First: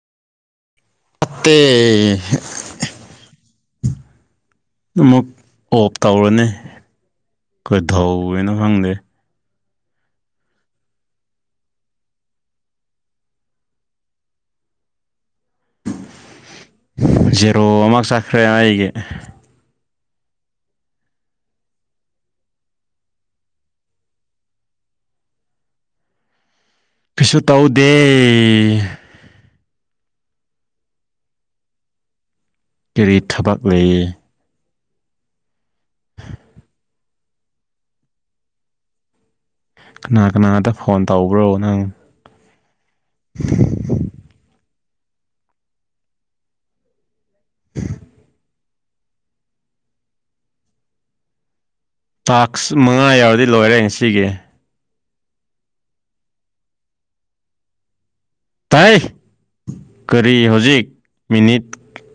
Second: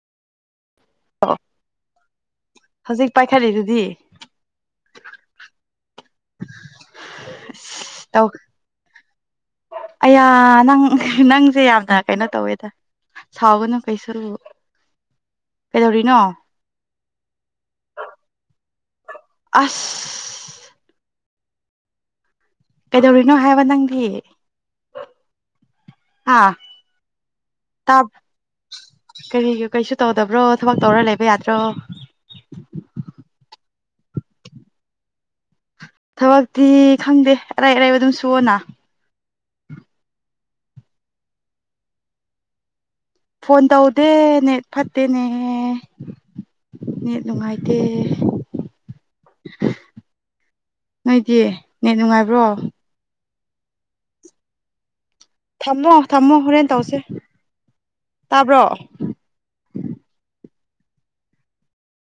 ꯐꯠꯇꯦ ꯍꯧꯖꯤꯛ ꯄꯥꯏꯈꯠꯂꯤꯗꯨꯗꯤ ꯑꯃꯨꯛ ꯑꯣꯞ ꯇꯧꯔꯅꯤ ꯑꯁ ꯇꯧ ꯀꯩꯗꯧꯔꯤꯅꯣ ꯈꯪꯗꯦ ꯑꯌꯥ ꯅꯪ ꯅꯪꯁꯦ ꯌꯥꯝꯅ ꯀꯩꯅꯣ ꯇꯧꯋꯦꯗ ꯁꯥꯎꯒꯅꯨ ꯀꯩꯁꯨ ꯀꯩꯗꯧꯔꯤꯅꯣ ꯖꯦꯔꯣ ꯑꯃꯛ ꯆꯠꯈ꯭ꯔꯦ ꯑꯩꯒꯤ ꯑꯁ ꯀꯩꯗꯧꯔꯤꯅꯣ ꯍꯥꯏꯕ ꯅꯪꯒꯤ ꯑꯥ ꯀꯩꯁꯨ ꯇꯧꯗꯦ ꯀꯔꯤ ꯀꯩꯁꯨ ꯇꯧꯗꯕ꯭ꯔꯣ ꯊꯕꯛ ꯇꯧꯔ ꯂꯩꯕ ꯌꯥꯗ꯭ꯔꯣ ꯀꯔꯤ ꯊꯕꯛ ꯂꯩ ꯊꯕꯛꯇꯤ ꯈꯪꯗꯦ ꯑꯔꯥꯏ ꯑꯔꯥꯏꯕ ꯑꯗꯨꯝ ꯁꯨꯑꯣꯅ ꯀꯅꯥ ꯀꯅꯥꯗ ꯐꯣꯟ ꯇꯧꯕ꯭ꯔꯣ ꯅꯪ ꯐꯣꯟ ꯇꯧꯗꯦ ꯠꯅꯦ ꯐꯠꯇꯦꯅꯦ ꯍꯦ ꯅꯦꯠ ꯅꯨꯡꯉꯥꯏꯇꯦ ꯅꯣꯏꯗꯤ ꯅꯦꯠ ꯅꯨꯡꯉꯥꯏꯕ꯭ꯔꯣ ꯇꯥꯛꯁ ꯃꯉꯥ ꯌꯥꯎꯔꯗꯤ ꯂꯣꯏꯔꯦ ꯉꯁꯤꯒꯤ ꯊꯝꯃꯣ ꯊꯝꯃꯣ ꯍꯣꯔꯦꯟ ꯇꯧꯁꯦ ꯇꯥꯕ꯭ꯔꯣ ꯇꯥꯏ ꯀꯔꯤ ꯍꯧꯖꯤꯛ ꯃꯤꯅꯤꯠ